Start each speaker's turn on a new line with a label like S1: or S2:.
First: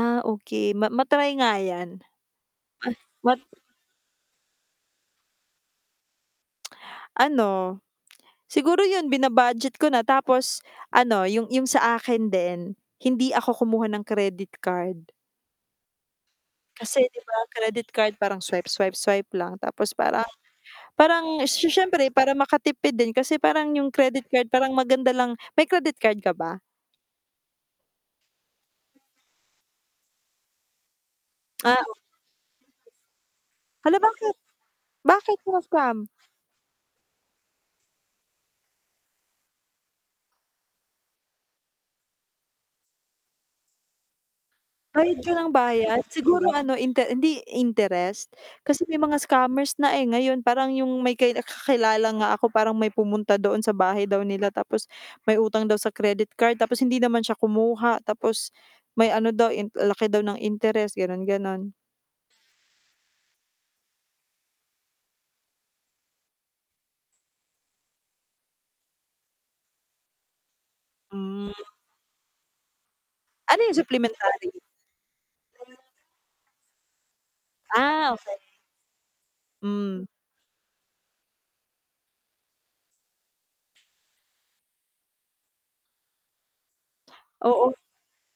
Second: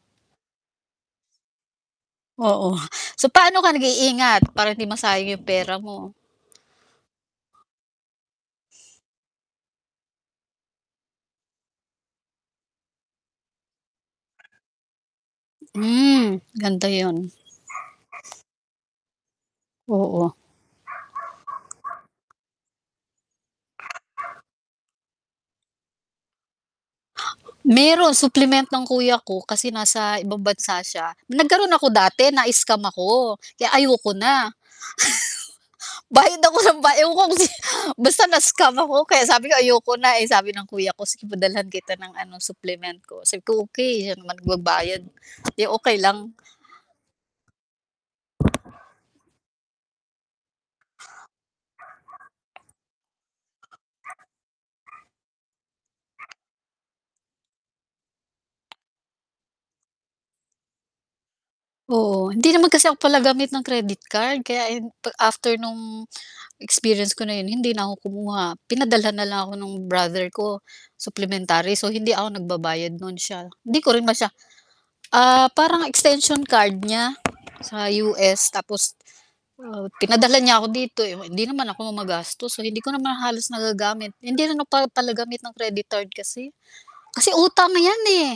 S1: Ah, okey, ma ma-try nga 'yan. Ah,
S2: Oo, so
S1: wat
S2: paano ka nag-iingat para hindi masayang 'yung pera mo?
S1: Ano, siguro 'yun, bina-budget ko na tapos ano, 'yung 'yung sa akin din hindi ako kumuha ng credit card.
S2: Hmm, ganda
S1: Kasi
S2: 'yun.
S1: 'di ba credit card parang swipe-swipe-swipe lang tapos parang
S2: Oo.
S1: parang si siyempre para makatipid din kasi parang 'yung credit card parang maganda lang may credit card ka ba?
S2: Meron supplement ng kuya ko kasi nasa ibang bansa siya. Nagkaroon
S1: Ah,
S2: ako
S1: o
S2: dati, na-scam ako, kaya
S1: Hala
S2: ayoko na.
S1: bakit? Bakit ka na scam?
S2: Bayad ako nang ba ewan ko kung si basta na-scam ako kaya sabi ko ayoko na. Eh, sabi ng kuya ko, "Sige padalhan kita ng ano supplement ko." si okey siya naman nagbabayad,
S1: Bayad ka nang
S2: 'di okey
S1: bayad?
S2: lang.
S1: Siguro ano inte hindi interest? Kasi may mga scammers na, eh. Ngayon parang 'yung may kay kakilala nga ako parang may pumunta doon sa bahay daw nila tapos may utang daw sa credit card, tapos hindi naman siya kumuha, tapos may ano daw in laki daw ng interest gano'n-gano'n.
S2: Oo, hindi naman kasi ako pala gamit ng credit card kaya, eh, after no'ng experience ko na 'yon hindi na ako kumuha, pinadalhan na lang ako nung brother ko,-
S1: Mm.
S2: supplementary- so hindi ako nagbabayad no'n siya.
S1: Ano 'yun
S2: Hindi ko rin masya
S1: supplementary?
S2: ah, parang extension card niya sa
S1: Ah, okey.
S2: US tapos, uh,
S1: Hmm.
S2: pinadalhan niya ako dito, eh, hindi naman ako magastos, so hindi ko naman halos nagagamit. Hindi rin ako pa palagamit ng credit card kasi. Kasi
S1: Oo.
S2: utang 'yan, eh.